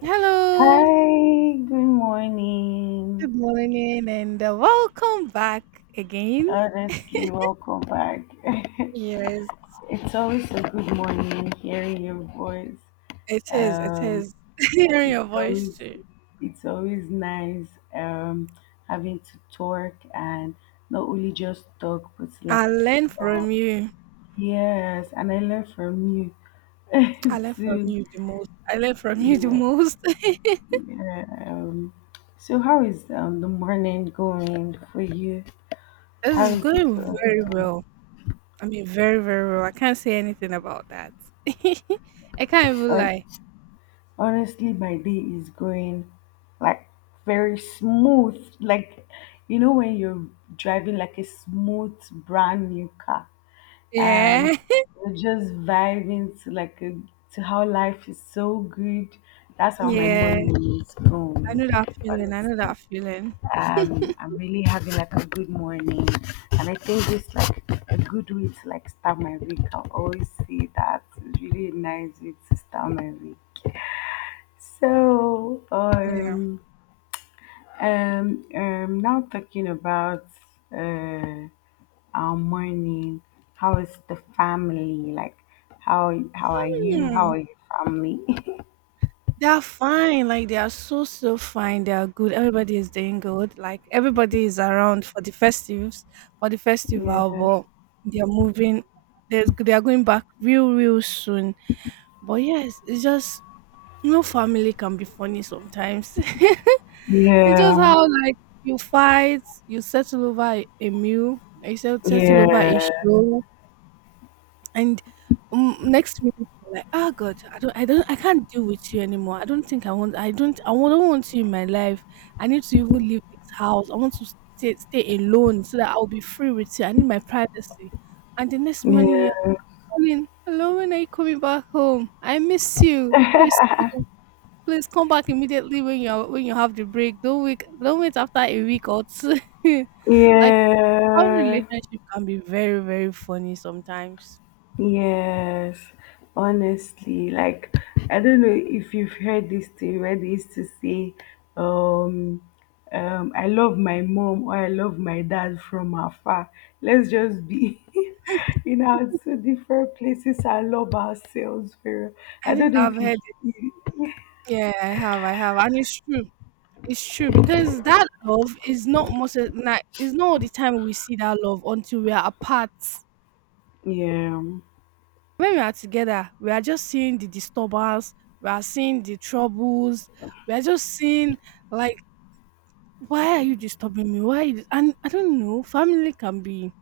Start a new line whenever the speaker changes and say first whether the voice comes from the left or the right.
right: Hello,
left: Hi, good morning.
right: good morning, and welcome back again.
left: Honestly, welcome back.
right: Yes,
left: It's always a good morning hearing your voice.
right: it is. It
left: Um,
right: is. Hearing
left: it's
right: your voice
left: always
right: too.
left: it's always nice, um, having to talk and not only just talk, but like
right: I learn
left: uh,
right: from you.
left: yes, and I learn from
right: I
left: you
right: learn from
left: too.
right: you the most. I learn from you the
left: Yeah.
right: most.
left: Um, so how is the morning going for you? How
right: This is
left: is it
right: going very
left: going?
right: well. I mean, very, very well. I can't say anything about that. I can't even lie.
left: Honestly, my day is going like very smooth. Like, you know, when you're driving like a smooth, brand new car and
right: Yeah.
left: you're just vibing to to how life is so good. That's how my
right: Yeah.
left: morning is
right: I
left: going.
right: know that feeling. I know
left: Honestly,
right: that feeling.
left: I'm really having like a good morning, and I think it's like a good way to like start my week. I always say that it's really a nice way to start my week. So,
right: Yeah.
left: um, um, um, now talking about uh, our morning. How is the family? Like, how are you? How are your family?
right: They are fine. Like they are so so fine. They are good. Everybody is doing good. Like everybody is around for the festives, for the
left: Yeah,
right: festival. But they are moving. They are going back real real soon. But yes, it's just family can be funny sometimes. It's
left: yeah,
right: just how like you fight, you settle over a meal, you settle over a
left: yeah,
right: show. And next minute you're like, oh God, I don't, I can't deal with you anymore. I don't think I want, I don't, I wa- don't want you in my life. I need to even leave this house. I want to stay alone so that I'll be free with you. I need my privacy." And the next morning you're
left: yeah,
right: calling, "Hello, when are you coming back home? I miss you. I miss you. Please come back immediately when you have the break. Don't wait, after a week or two. like." How
left: yeah.
right: relationship can be very, very funny sometimes.
left: Yes, honestly, like I don't know if you've heard this thing where they used to say, um, I love my mom or I love my dad from afar. Let's just be in our two different places and love ourselves. Very. I
right: I think
left: don't know
right: I've
left: if you.
right: heard. Yeah, I have, and it's true. It's true because that love is not most of- na it's not all the time we see that love until we are apart.
left: Yeah,
right: When we are together, we are just seeing the disturbance, we are seeing the troubles, we are just seeing like, why are you disturbing me? Why? And I don't know, family can be.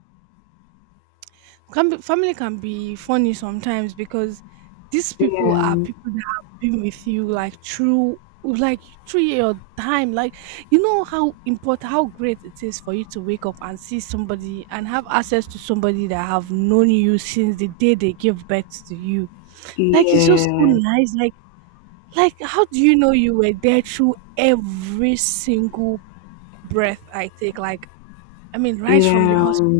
right: Funny sometimes because these people are
left: yeah,
right: people that have been with you like through like your time. Like you know how important how great it is for you to wake up and see somebody and have access to somebody that have known you since the day they gave birth to you. Like it's just so
left: yeah,
right: nice. Like how do you know you were there through every single breath I take? Like I mean, right from the
left: yeah,
right: hospital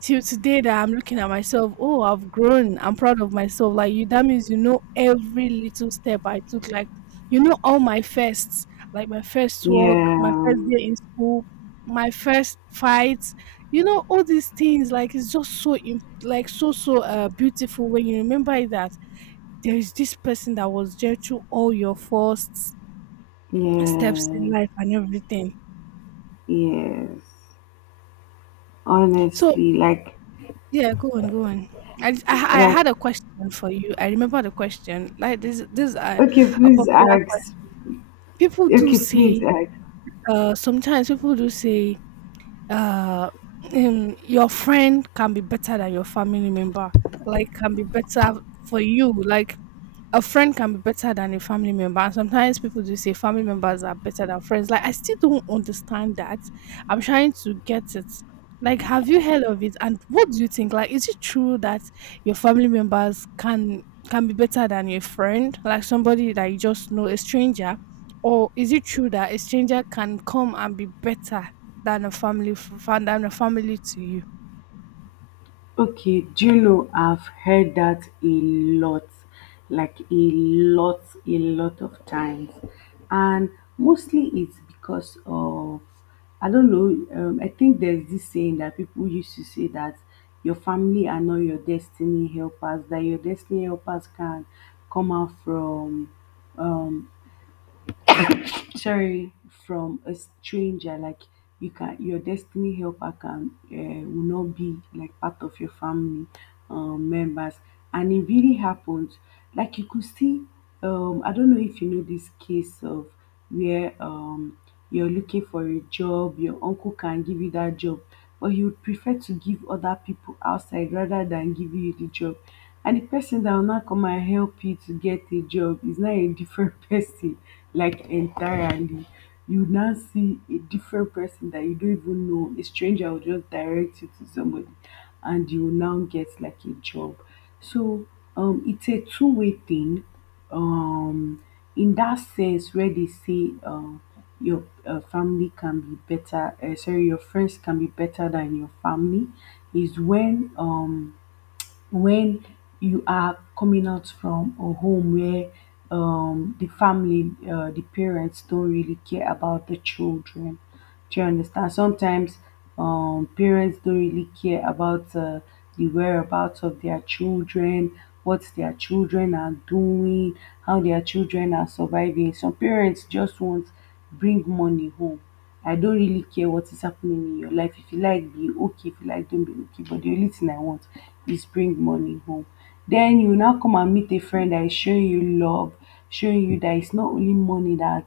right: till today that I'm looking at myself, oh, I've grown. I'm proud of myself. Like you, that means you know every little step I took. Like you know all my firsts, like my first walk, my first day in school, my first fight. You know all these things. Like it's just like so so beautiful when you remember that there is this person that was there through all your first
left: yeah,
right: steps in
left: yeah,
right: life and everything.
left: yes.
right: So.
left: Honestly, like,
right: Yeah, go on, go on. I, just- I
left: like.
right: had a question for you. I remember the question. Like this is
left: Okay,
right: a
left: please
right: popular
left: ask.
right: question. People do
left: Okay, please
right: say.
left: ask.
right: Sometimes people do say. Uh, your friend can be better than your family member. Like, can be better for you. Like, a friend can be better than a family member, and sometimes people do say family members are better than friends. Like, I still don't understand that. I'm trying to get it. Like, have you heard of it? And what do you think? Like, is it true that your family members can be better than your friend, like somebody that you just know, a stranger? Or is it true that a stranger can come and be better than a family to you?
left: Okay, do you know I've heard that a lot, like a lot of times, and mostly it's because of, I don't know. I think there's this saying that people used to say that your family are not your destiny helpers. That your destiny helpers can come out from um sorry from a stranger. Like, your destiny helper can will not be like part of your family members, and it really happened. Like you could see, I don't know if you know this case of where, you're looking for a job, your uncle can give you that job, but he would prefer to give other people outside rather than give you the job. And the person that will not come and help you to get a job is now a different person, like entirely. You now see a different person that you don't even know. A stranger will just direct you to somebody, and you will now get like a job. So it's a two-way thing. Um, in that sense, where they say your family can be better, sorry, your friends can be better than your family, is when you are coming out from a home where, the family, the parents don't really care about the children. Do you understand? Sometimes parents don't really care about the whereabouts of their children, what their children are doing, how their children are surviving. Some parents just want, bring money home. I don't really care what is happening in your life. If you like, be okay. If you like, don't be okay. But the only thing I want is bring money home. Then you now come and meet a friend that is showing you love, showing you that it's not only money that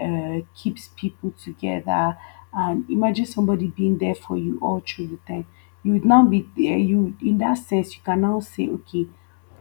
left: keeps people together. And imagine somebody being there for you all through the time. You would now be there. You, in that sense, you can now say, okay,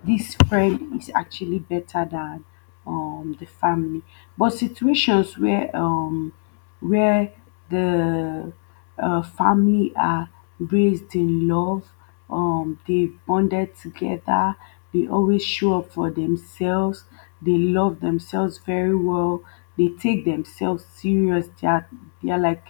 left: this friend is actually better than the family. But situations where where the family are raised in love. They bonded together. They always show up for themselves. They love themselves very well. They take themselves serious. They are like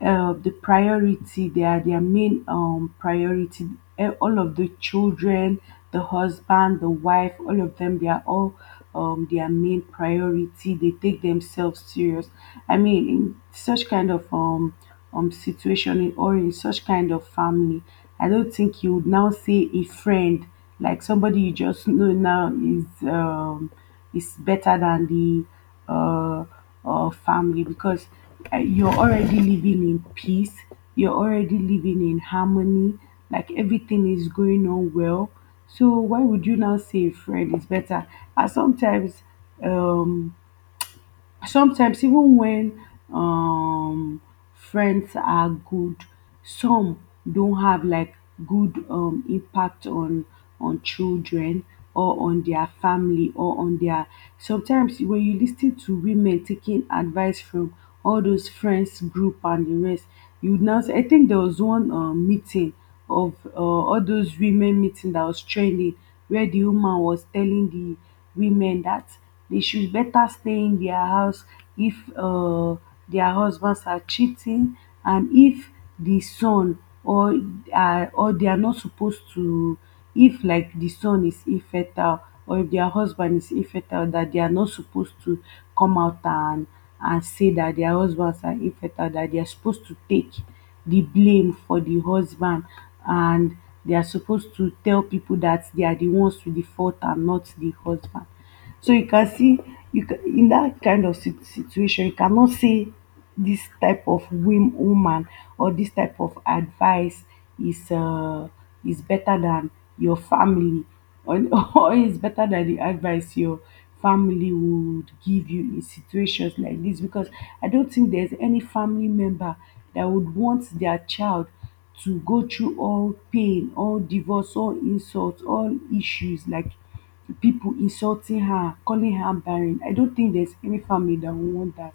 left: the priority, they are their main priority. All of the children, the husband, the wife, all of them, they are all their main priority. They take themselves serious. I mean, in such kind of situation, or in such kind of family, I don't think you would now say a friend, like somebody you just know now, is better than the uh, family, because you're already living in peace, you're already living in harmony, like everything is going on well. So why would you now say a friend is better? And sometimes, um even when um friends are good, some don have like good impact on children, or on their family, or on their. Sometimes when you lis ten to women taking advice from all those friends group and the rest, you now I think there was one meeting of all those women meeting that was trending, where the woman was telling the women that they should better stay in their house if their husbands are cheating, and if the son or are or they are not supposed to, if like the son is infertile or if their husband is infertile, that they are not supposed to come out and say that their husbands are infertile, that they are supposed to take the blame for the husband, and they are supposed to tell people that they are the ones with the fault and not the husband. So you can see, you can, in that kind of situation, you cannot say this type of woman or this type of advice is uh, is better than your family, or, or is better than the advice your family would give you in situations like this, because I don't think there's any family member that would want their child to go through all pain, all divorce, all insults, all issues, like, to people insulting her, calling her barren. I don't think there's any family that would want that.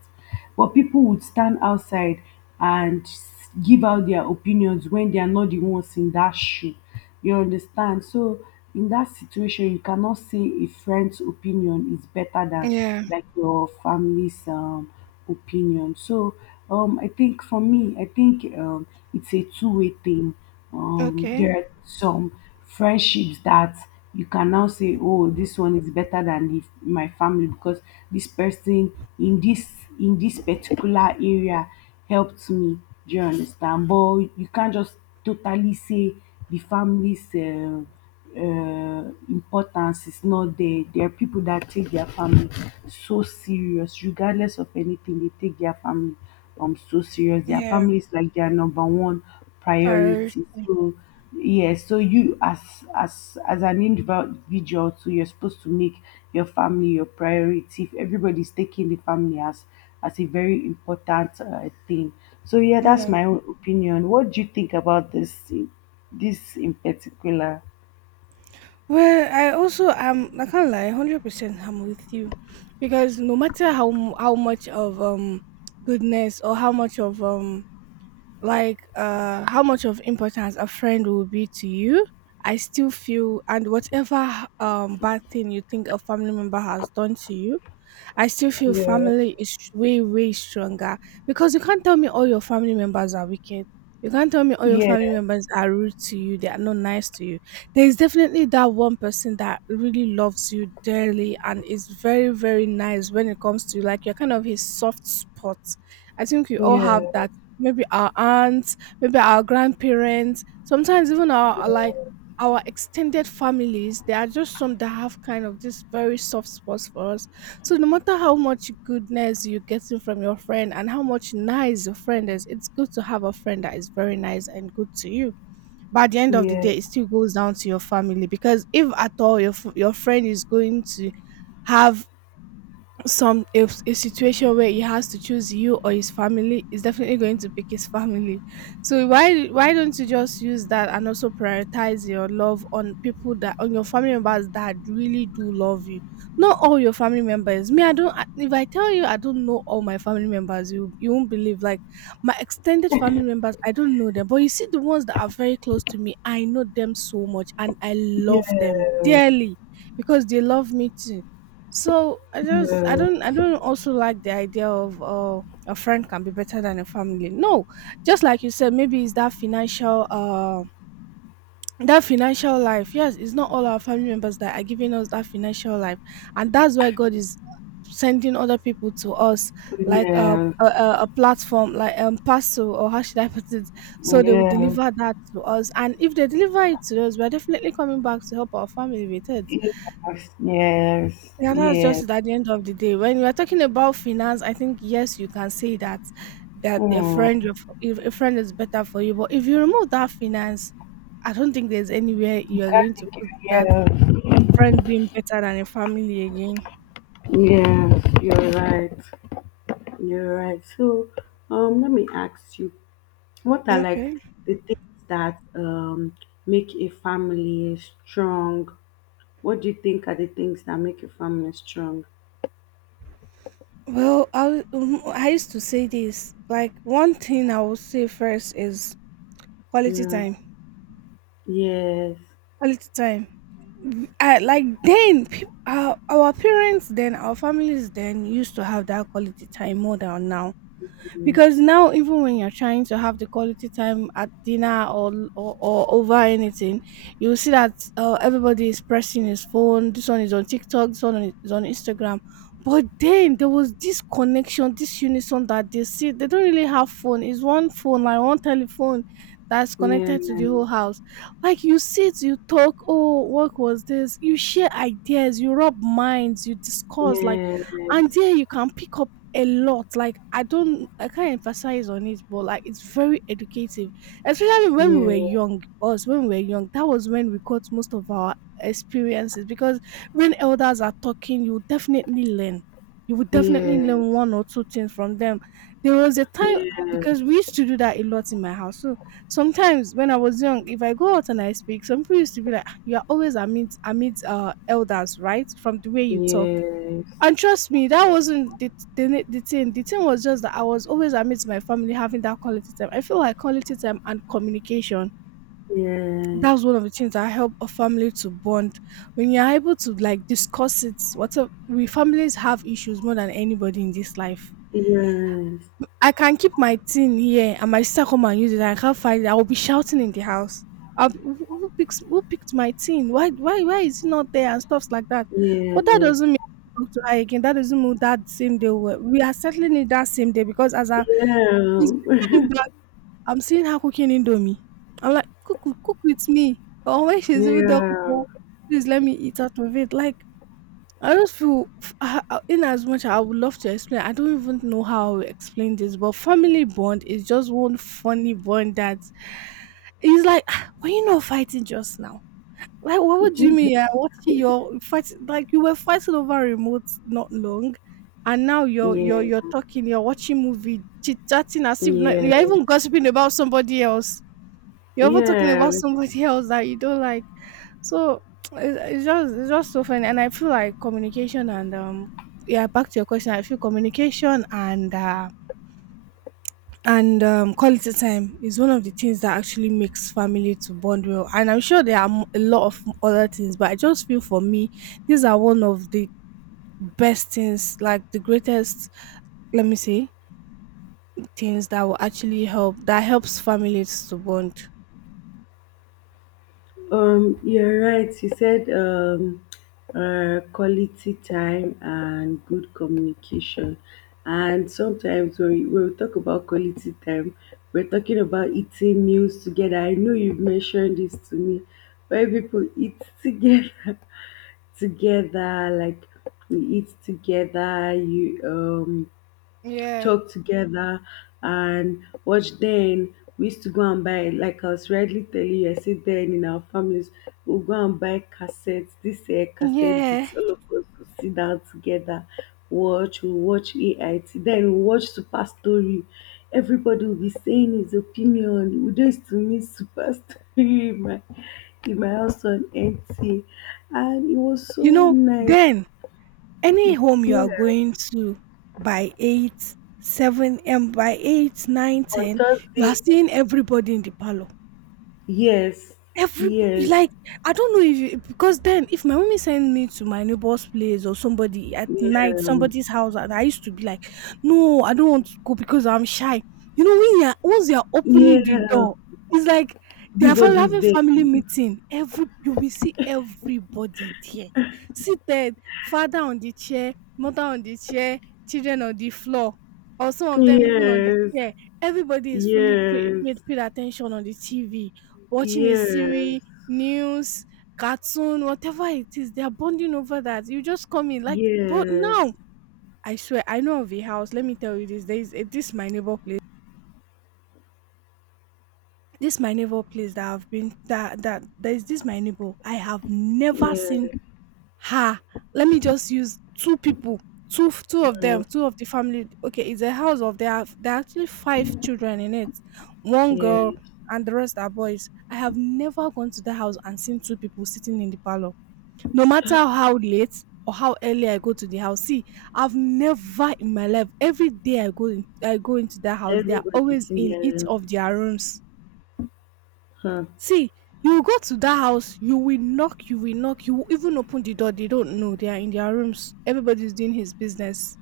left: But people would stand outside and give out their opinions when they are not the ones in that shoe. You understand? So in that situation, you cannot say a friend's opinion is better than
right: Yeah.
left: like your family's opinion. So I think for me, I think it's a two-way thing.
right: Okay.
left: There are some friendships that you can now say, oh, this one is better than my family, because this person in this in this particular area helped me. Do you understand? But you can't just totally say the family's uh, importance is not there. There are people that take their family so serious, regardless of anything, they take their family so serious. Their
right: Yeah.
left: family is like their number one
right: Prior.
left: priority. So yeah, so you as an individual too, you're supposed to make your family your priority, if everybody's taking the family as a very important thing. So yeah, that's
right: Yeah.
left: my own opinion. What do you think about this in particular?
right: Well, I also am. I can't lie, 100%. I'm with you, because no matter how much of goodness or how much of like how much of importance a friend will be to you, I still feel and whatever bad thing you think a family member has done to you, I still feel
left: Yeah,
right: family is way, way stronger because you can't tell me all your family members are wicked. You can't tell me all your
left: yeah,
right: family members are rude to you. They are not nice to you. There is definitely that one person that really loves you dearly and is very, very nice when it comes to you. Like you're kind of his soft spot. I think we all have
left: yeah,
right: that. Maybe our aunts, maybe our grandparents, sometimes even our like
left: yeah,
right: our extended families. There are just some that have kind of this very soft spots for us, so no matter how much goodness you're getting from your friend and how much nice your friend is, it's good to have a friend that is very nice and good to you. But at the end of the
left: yes,
right: day, it still goes down to your family because if at all your friend is going to have some if a situation where he has to choose you or his family, is definitely going to pick his family. So why don't you just use that and also prioritize your love on people that on your family members that really do love you. Not all your family members. Me, I don't I- if I tell you, I don't know all my family members. You won't believe. Like my extended family members, I don't know them, but you see the ones that are very close to me, I know them so much, and I
left: yes,
right: love them dearly because they love me too. So
left: yes, yes,
right: I don't also like the idea of a friend can be better than a family. No, just like you said, maybe it's that financial life. Yes, it's not all our family members that are giving us that financial life, and that's why God is sending other people to us like a platform like parcel, or how should I put it, so they will deliver that to us. And if they deliver it to us, we're definitely coming back to help our family with it.
left: yes, yes,
right: Yeah, that's just
left: yes.
right: it at the end of the day. When you are talking about finance, I think yes, you can say that that a friend
left: Mm.
right: your if a friend is better for you. But if you remove that finance, I don't think there's anywhere you are going to
left: Carnegie,
right: put that
left: yes,
right: friend being better than a family again.
left: yes, you're right, you're right. So, let me ask you, what are like
right: Okay.
left: the things that make a family strong? What do you think are the things that make a family strong?
right: Well, I used to say this. Like one thing I would say first is quality
left: Yeah,
right: time.
left: yes,
right: Quality time. I like then our parents then our families then used to have that quality time more than now. Because now even when you're trying to have the quality time at dinner or over anything, you'll see that everybody is pressing his phone. This one is on TikTok, this one is on Instagram. But then there was this connection, this unison that they see, they don't really have phone, it's one phone like one telephone that's
left: yeah.
right: connected to the whole house. Like you sit, you talk, oh what was this, you share ideas, you rub minds, you discuss, like, and
left: Yes,
right: there you can pick up a lot. Like I can't emphasize on it, but like it's very educative. Especially when we were
left: yes,
right: young, us when we were young, that was when we got most of our experiences because when elders are talking, you definitely learn. You would definitely
left: yes,
right: learn
left: yes,
right: one or two things from them. There was a time because we used to do that a lot in my house. So sometimes when I was young, if I go out and I speak, some people used to be like, "Ah, "You are always amid elders, right? From the way you talk."
left: yes,
right: And trust me, that wasn't the thing. The thing was just that I was always amidst my family having that quality time. I feel like quality time and communication.
left: yes,
right: That's one of the things that help a family to bond. When you're able to like discuss it, whatever we families have issues more than anybody in this life.
left: yes,
right: I can keep my thing here and my sister come and use it. I can't find it. I will be shouting in the house. I'll be, who picked my thing? Why is it not there and stuffs like that? But that doesn't mean I talk to her again. That doesn't mean that same day we are settling it that same day because as
left: yes,
right: I she's
left: yeah,
right: bringing it back, I'm seeing her cooking indomie. I'm like cook cook cook with me. Or when she's even done cooking,
left: yeah.
right: please let me eat out of it. Like I just feel, in as much I would love to explain, I don't even know how to explain this, but family bond is just one funny bond that it's like, "Ah, were you not fighting just now? Like, what
left: Did
right: would you
left: you?
right: mean? Yeah, what your fight? Like, you were fighting over remote not long, and now you're you're
left: Yeah,
right: you're talking, you're watching movie, chit chatting as if not,
left: yes,
right: you're even gossiping about somebody else. You're ever talking about
left: yes.
right: somebody else that you don't like. So it's just so funny, and I feel like communication and yeah. Back to your question, I feel communication and quality time is one of the things that actually makes family to bond well. And I'm sure there are a lot of other things, but I just feel for me, these are one of the best things, like the greatest. Let me say things that will actually help that helps families to bond.
left: You're right. You said quality time and good communication. And sometimes when we talk about quality time, we're talking about eating meals together. I know you've mentioned this to me, where people eat together, together, like we eat together. You
right: Yeah.
left: talk together and watch, then we used to go and buy, like I was rightly telling you, I said then in our families we'll go and buy cassettes, this cassette
right: Yeah.
left: discs, all of us will sit down together, watch we'll watch ait, then we'll watch super story. Everybody will be saying his opinion. We just used to miss super story in my house on nt, and it was so
right: You know,
left: nice.
right: then any home you are
left: Yeah,
right: going to by 8 7 and by 8 9,
left: on
right: 10, you are
left: thursdays,
right: seeing everybody in the parlor.
left: yes,
right: Every,
left: yes.
right: like, I don't know if you, because then if my mommy send me to my neighbor's place or somebody at night
left: Yeah,
right: somebody's house and I used to be like, no, I don't want to go because I'm shy. You know when you're, once you're opening the
left: yeah.
right: door, it's like they are
left: Everybody's
right: having
left: there.
right: family meeting, every you will see everybody there seated, father on the chair, mother on the chair, children on the floor, or some of them even on the
left: Yes,
right: chair, everybody is fully paid,
left: yes,
right: paid, paid attention on the TV, watching a
left: yes,
right: series, news, cartoon, whatever it is, they are bonding over that. You just come in like, but
left: yes,
right: now I swear I know of a house. Let me tell you this. There is a, this my neighbor place. This my neighbor place that I've been that there is this my neighbor. I have never seen
left: yes,
right: her. Let me just use two people. Two, two of
left: mm,
right: them, two of the family. Okay, it's a house of there are actually 5 children in it. One girl
left: yes.
right: and the rest are boys. I have never gone to the house and seen two people sitting in the parlor. No matter how late or how early I go to the house, see, I've never in my life, every day I go in, I go into that house, they are
left: Everybody's
right: always
left: in
right: in each
left: there.
right: of their rooms.
left: Huh.
right: See, you go to that house, you will knock, you will knock, you will even open the door, they don't know, they are in their rooms. Everybody's doing his business.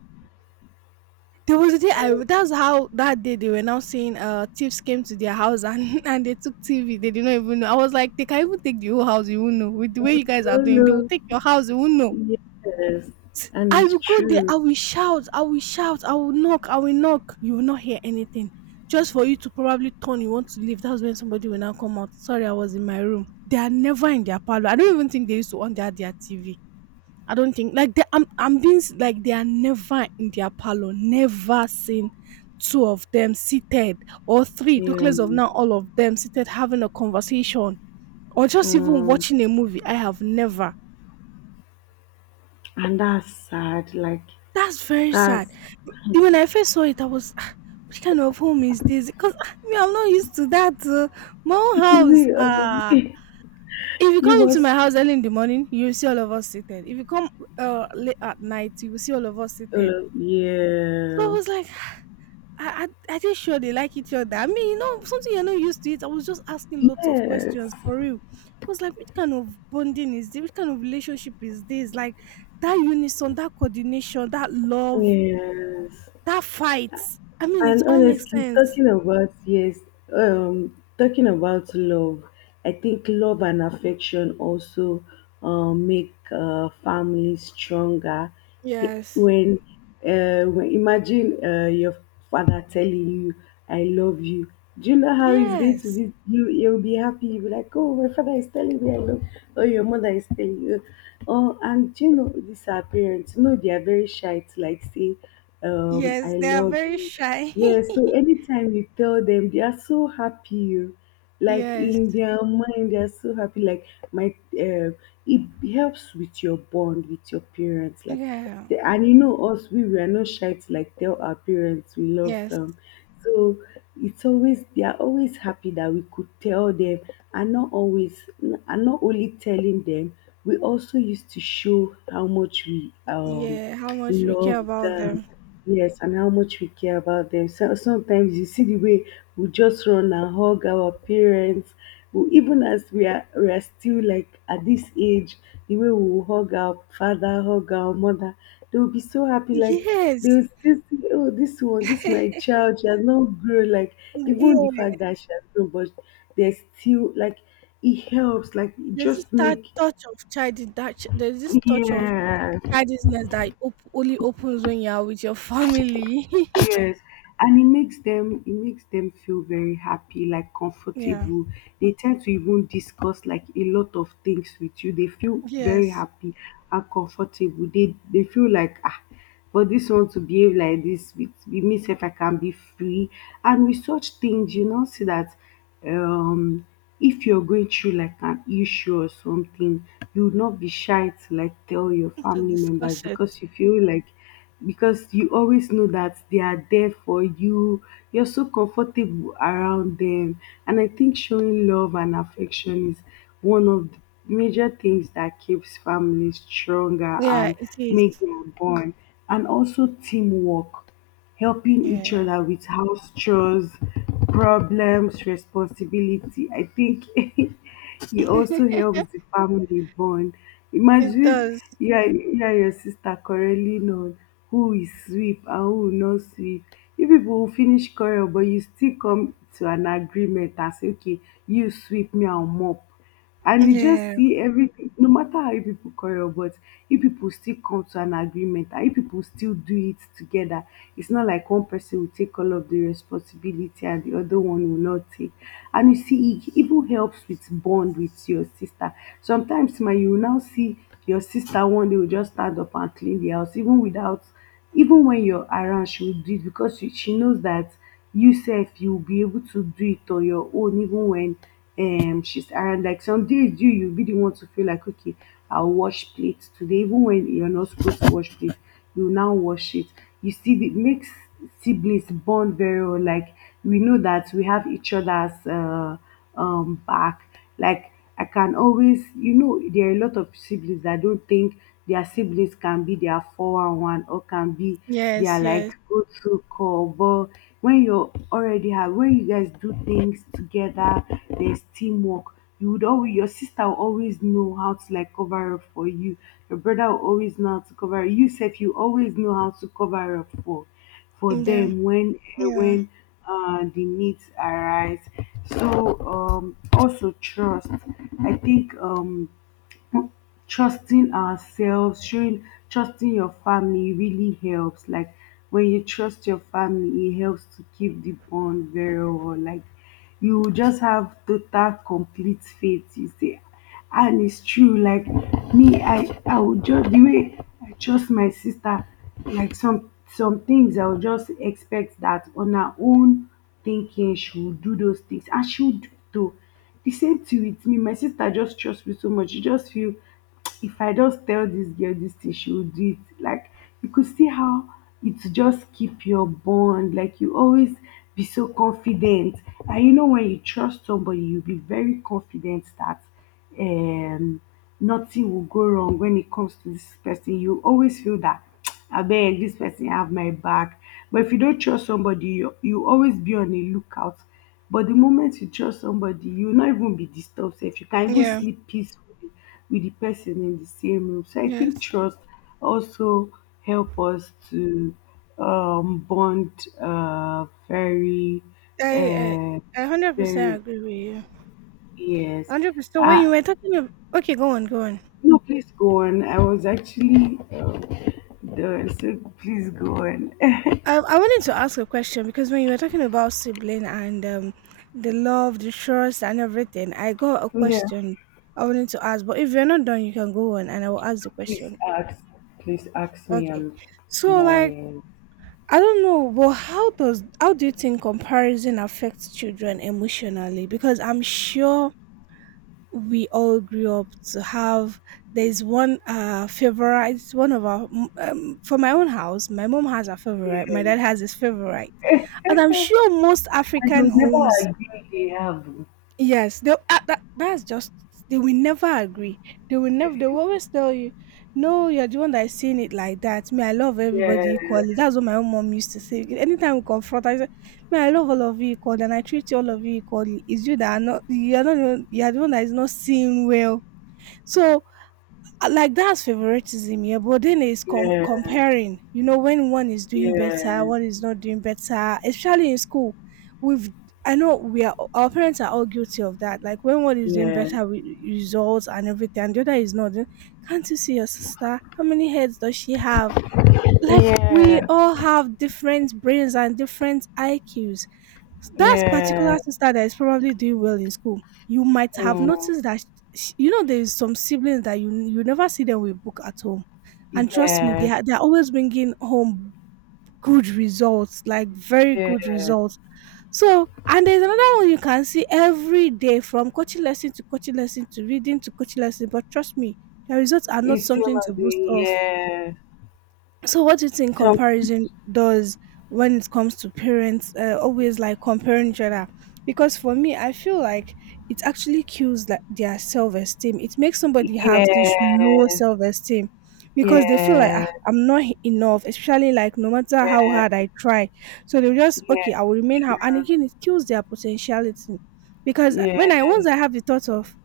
right: There was a day I,
left: And
right: that's how that day they were now saying thieves came to their house and and they took TV. They did not even know. I was like, they can even take the whole house, you won't know. With the way
left: you
right: you guys are doing, they will
left: follow.
right: take your house, you won't know.
left: Yes, and
right: I
left: it's
right: will go there.
left: true.
right: I will shout. I will shout. I will knock. I will knock. You will not hear anything. Just for you to probably turn, you want to leave. That's when somebody will now come out. Sorry, I was in my room. They are never in their parlor. I don't even think they used to on their TV. I don't think like they, I'm being like they are never in their parlor. Never seen two of them seated or three. Talk
left: Yeah.
right: less of now all of them seated having a conversation or just even
left: Mm.
right: watching a movie. I have never.
left: And that's sad. Like
right: That's very sad.
left: that's
right: When I first saw it, I was, "Ah, which kind of home is this?" Because me, I'm not used to that. My own
left: you
right: house.
left: mean,
right: Ah, if you
left: you
right: come into
left: was
right: my house early in the morning, you will see all of us seated. If you come late at night, you will see all of us seated. So I
left: yeah.
right: was like, "Ah, I just sure they like each other. I mean, you know, something you're not used to it. I was just asking lots of
left: Yes.
right: questions for real. I was like, which kind of bonding is this? Which kind of relationship is this? Like that unison, that coordination, that love.
left: Yes.
right: That fight. I mean, it
left: And
right: all makes
left: honestly,
right: sense.
left: talking about, yes, talking about love, I think love and affection also make families stronger.
right: Yes.
left: When, when, imagine your father telling you, "I love you," do you know how he's going to
right: Yes.
left: be? You'll be happy. You'll be like, "Oh, my father is telling me I love," you," or your mother is telling you. Oh, and do you know these are parents. You know they are very shy to like say,
right: Yes,
left: "I
right: they are
left: love
right: very
left: you."
right: shy.
left: Yes, so anytime you tell them, they are so happy. Oh. Like
right: Yes.
left: in their mind, they are so happy. Like my, uh, it helps with your bond with your parents. Like,
right: Yeah.
left: and you know us, we are not shy to like tell our parents we love
right: Yes.
left: them. So it's always they are always happy that we could tell them, and not always, and not only telling them, we also used to show how much we
right: Yeah. How much we
left: love
right: care about
left: them.
right: them.
left: Yes, and how much we care about them. So sometimes you see the way we just run and hug our parents. We, even as we are still like at this age, the way we will hug our father, hug our mother, they will be so happy. Like they
right: Yes.
left: will still see, oh, this one, this my child, she has not grown. Like
right: Yeah.
left: even the fact that she has grown, but there's still like it helps. Like it
right: There's this
left: just
right: that
left: make
right: touch of child that there's this touch of
left: yeah.
right: childishness that only opens when you are with your family.
left: Yes, and it makes them, it makes them feel very happy, like
right: yeah.
left: comfortable. They tend to even discuss like a lot of things with you. They feel very
right: Yes.
left: happy and comfortable. They feel like ah, for this one to behave like this with me if I can be free. And with such things, you know, see that um if you're going through like an issue or something, you would not be shy to like tell your
right: To
left: family members
right: discuss it.
left: because you feel like, because you always know that they are there for you. You're so comfortable around them. And I think showing love and affection is one of the major things that keeps families stronger
right: Yeah,
left: and
right: it is.
left: make their bond. And also teamwork, helping each
right: Yeah.
left: other with house chores, problems, responsibility. I think it also helps the family bond.
right: It
left: Imagine
right: does.
left: you are your sister quarreling on who will sweep and who will not sweep. You people will finish quarrel, but you still come to an agreement and say, okay, you sweep, me, I'll mop. And you just
right: Yeah.
left: see everything, no matter how you people quarrel, but if people still come to an agreement and if people still do it together. It's not like one person will take all of the responsibility and the other one will not take. And you see, it even helps with bond with your sister. Sometimes, ma, you will now see your sister one day will just stand up and clean the house, even without, even when you're around she will do it because she knows that you self you'll be able to do it on your own even when she's around. Like some days you you'll be the one to feel like okay, I'll wash plates today even when you're not supposed to wash plates, you now wash it. You see it makes siblings bond very well. Like we know that we have each other's back. Like I can always, you know, there are a lot of siblings that don't think their siblings can be their 411 or can be their
right: Yes,
left: like
right: yes.
left: go to call. But when you already have, when you guys do things together, there's teamwork. You would always, your sister will always know how to like cover up for you. Your brother will always know how to cover. You said you always know how to cover up for
right: Yeah.
left: them when eh,
right: Yeah,
left: when the needs arise. So also trust. I think trusting ourselves, showing trusting your family really helps. Like when you trust your family, it helps to keep the bond very well. Like you just have total complete faith. You say, and it's true. Like me, I would just, the way I trust my sister. Like some things, I would just expect that on her own thinking, she will do those things, and she will do it. Though the same thing with me. My sister just trusts me so much. You just feel if I just tell this girl this thing, she will do it. Like you could see how it just keep your bond. Like you always be so confident, and you know when you trust somebody, you be very confident that um nothing will go wrong when it comes to this person. You always feel that I beg this person have my back. But if you don't trust somebody, you always be on a lookout. But the moment you trust somebody, you will not even be disturbed, sef. You can even
right: yeah,
left: sleep peacefully with the person in the same room. So I think
right: yes.
left: trust also help us to bond very,
right: I I
left: uh,
right: I 100%
left: very
right: agree with you.
left: yes.
right: 100%. So when you
left: Uh,
right: were talking of, okay, go on, go on.
left: no, please go on. I was actually done, so please go on.
right: I wanted to ask a question because when you were talking about sibling and the love, the trust, and everything, I got a
left: Yeah.
right: question I wanted to ask. But if you're not done, you can go on, and I will ask the
left: Please
right: question.
left: ask. Please ask me.
right: Okay.
left: I'm
right: So
left: all
right: like,
left: ears.
right: I don't know, but how does how do you think comparison affects children emotionally? Because I'm sure we all grew up to have there's one favorite one of our for my own house, my mom has a favorite, my
left: Yes.
right: dad has his favorite, and I'm sure most
left: And they'll
right: African
left: never
right: homes,
left: agree they have.
right: yes, they that, that's just they will never agree, they will never, they will always tell you, no, you're the one that's seeing it like that, me I love everybody
left: Yeah.
right: equally, that's what my own mom used to say anytime we confront. I say, me I love all of you equally and I treat you all of you equally, it's you that are not, you're not the you're the one that is not seeing well. So, like that's favoritism, yeah. But then it's
left: Yes,
right: comparing, you know, when one is doing better,
left: yes,
right: one is not doing better, especially in school. We've, I know we are, our parents are all guilty of that. Like when one is doing
left: yes.
right: better with results and everything, and the other is not, then, can't you see your sister? How many heads does she have? Like we
left: Yeah.
right: all have different brains and different IQs. That
left: Yeah.
right: particular sister that is probably doing well in school, you might have
left: Mm.
right: noticed that sh, you know, there is some siblings that you never see them with book at home, and trust me,
left: Yes.
right: they are always bringing home good results, like very
left: Yes.
right: good results. So, and there's another one you can see every day from coaching lesson to reading to coaching lesson. But trust me, the results are not
left: It's still
right: something to
left: not
right: boast
left: the
right: of.
left: yes.
right: So, what do you think
left: Some
right: comparison does when it comes to parents always like comparing each other? Because for me, I feel like it actually kills like, their self esteem. It makes somebody have this low
left: yes.
right: self esteem because they feel like "Ah,
left: Yes.
right: I'm not enough, especially like no matter how hard
left: Yes.
right: I try." So they just, okay,
left: Yes.
right: I will remain how. And
left: True.
right: again, it kills their potentiality because when I,
left: Yes.
right: once I have the thought of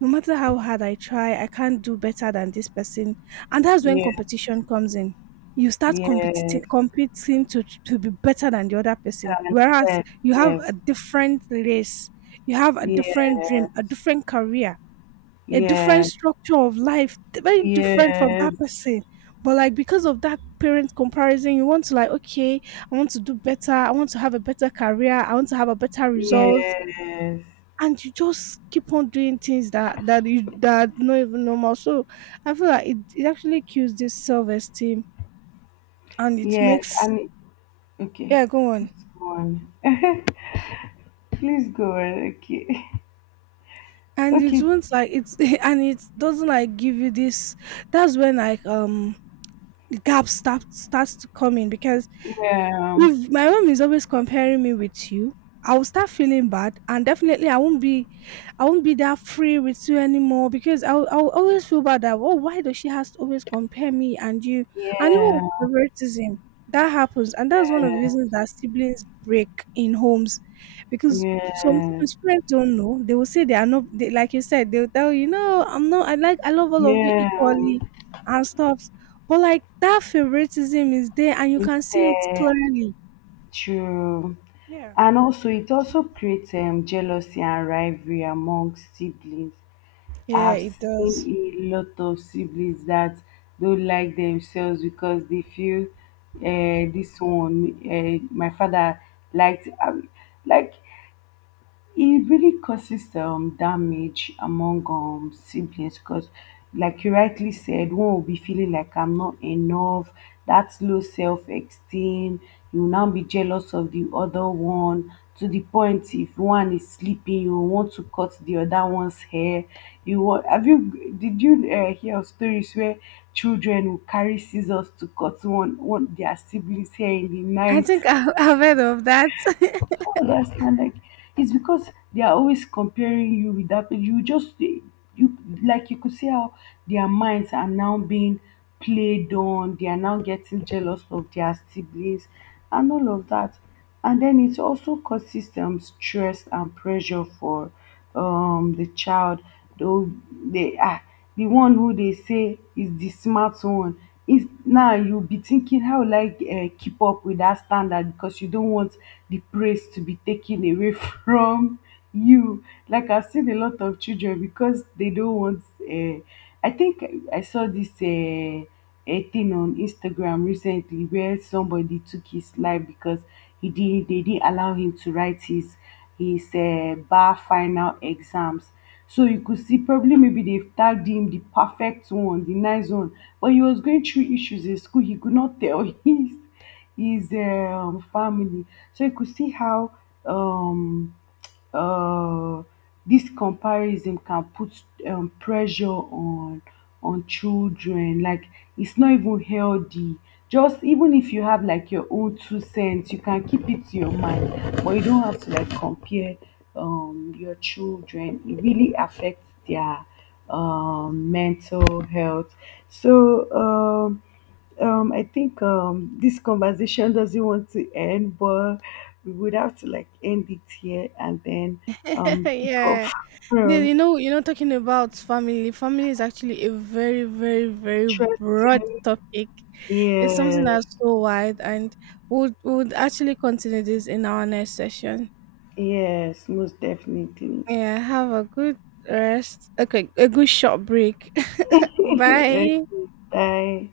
right: no matter how hard I try, I can't do better than this person. And that's when
left: Yes.
right: competition comes in. You start
left: Yes.
right: competing, competing to be better than the other person.
left: And
right: Whereas you have
left: yes.
right: a
left: Yes.
right: different race, you have a
left: Yes.
right: different dream, a different career, a different
left: Yes.
right: structure of life, very different from
left: Yes.
right: that person. But like because of that parent comparison, you want to like, okay, I want to do better, I want to have a better career, I want to have a better result,
left: Yes.
right: and you just keep on doing things that that you that are not even normal. So I feel like it actually kills this self esteem and it
left: Yes.
right: makes
left: And okay.
right: yeah go on
left: Please go on. Please go on. Okay.
right: and it
left: Okay.
right: won't like it's and it doesn't like give you this. That's when like the gap starts to come in because
left: Yeah.
right: if my mom is always comparing me with you, I will start feeling bad, and definitely I won't be that free with you anymore because I'll always feel bad that, oh, why does she has to always compare me and you, and even
left: Yeah.
right: with favoritism that happens, and that's one of the
left: Yeah.
right: reasons that siblings break in homes, because
left: Yeah.
right: sometimes parents don't know, they will say they are not they, like you said, they'll tell you, no, I'm not, I like, I love all of you
left: Yeah.
right: equally and stuff, but like that favoritism is there and you
left: It's
right: can see it clearly.
left: true.
right: Yeah.
left: And also, it also creates jealousy and rivalry among siblings.
right: Yeah,
left: I've
right: it does.
left: seen a lot of siblings that don't like themselves because they feel this one, my father liked, I mean, like it really causes damage among siblings because, like you rightly said, one will be feeling like I'm not enough, that's low self esteem. You will now be jealous of the other one to the point if one is sleeping, you want to cut the other one's hair. You want, have you did you hear of stories where children will carry scissors to cut one their siblings' hair in the
right: I
left: night?
right: think I've, I've heard of that.
left: I don't understand. Like, it's because they are always comparing you with that. You like you could see how their minds are now being played on. They are now getting jealous of their siblings and all of that. And then it also causes stress and pressure for the child. Though they are the one who they say is the smart one. Is now you will be thinking how will I keep up with that standard because you don't want the praise to be taken away from you. Like I've seen a lot of children because they don't want I think I saw this a thing on Instagram recently where somebody took his life because he didn't they didn't allow him to write his bar final exams. So you could see probably maybe they've tagged him the perfect one, the nice one. But he was going through issues in school. He could not tell his family. So you could see how um uh, this comparison can put pressure on children. Like it's not even healthy. Just even if you have like your own two cents you can keep it to your mind, but you don't have to like compare your children. It really affects their mental health. So I think this conversation doesn't want to end, but we would have to like end it here and then pick up
right: yeah. Then
left: from
right: you know, talking about family. Family is actually a very, very, very broad
left: trusting.
right: topic. It's something
left: Yeah,
right: that's so wide, and we'll actually continue this in our next session.
left: yes, yes, most definitely.
right: Yeah. Have a good rest. Okay, a good short break.
left: Okay,
right: Bye.
left: bye.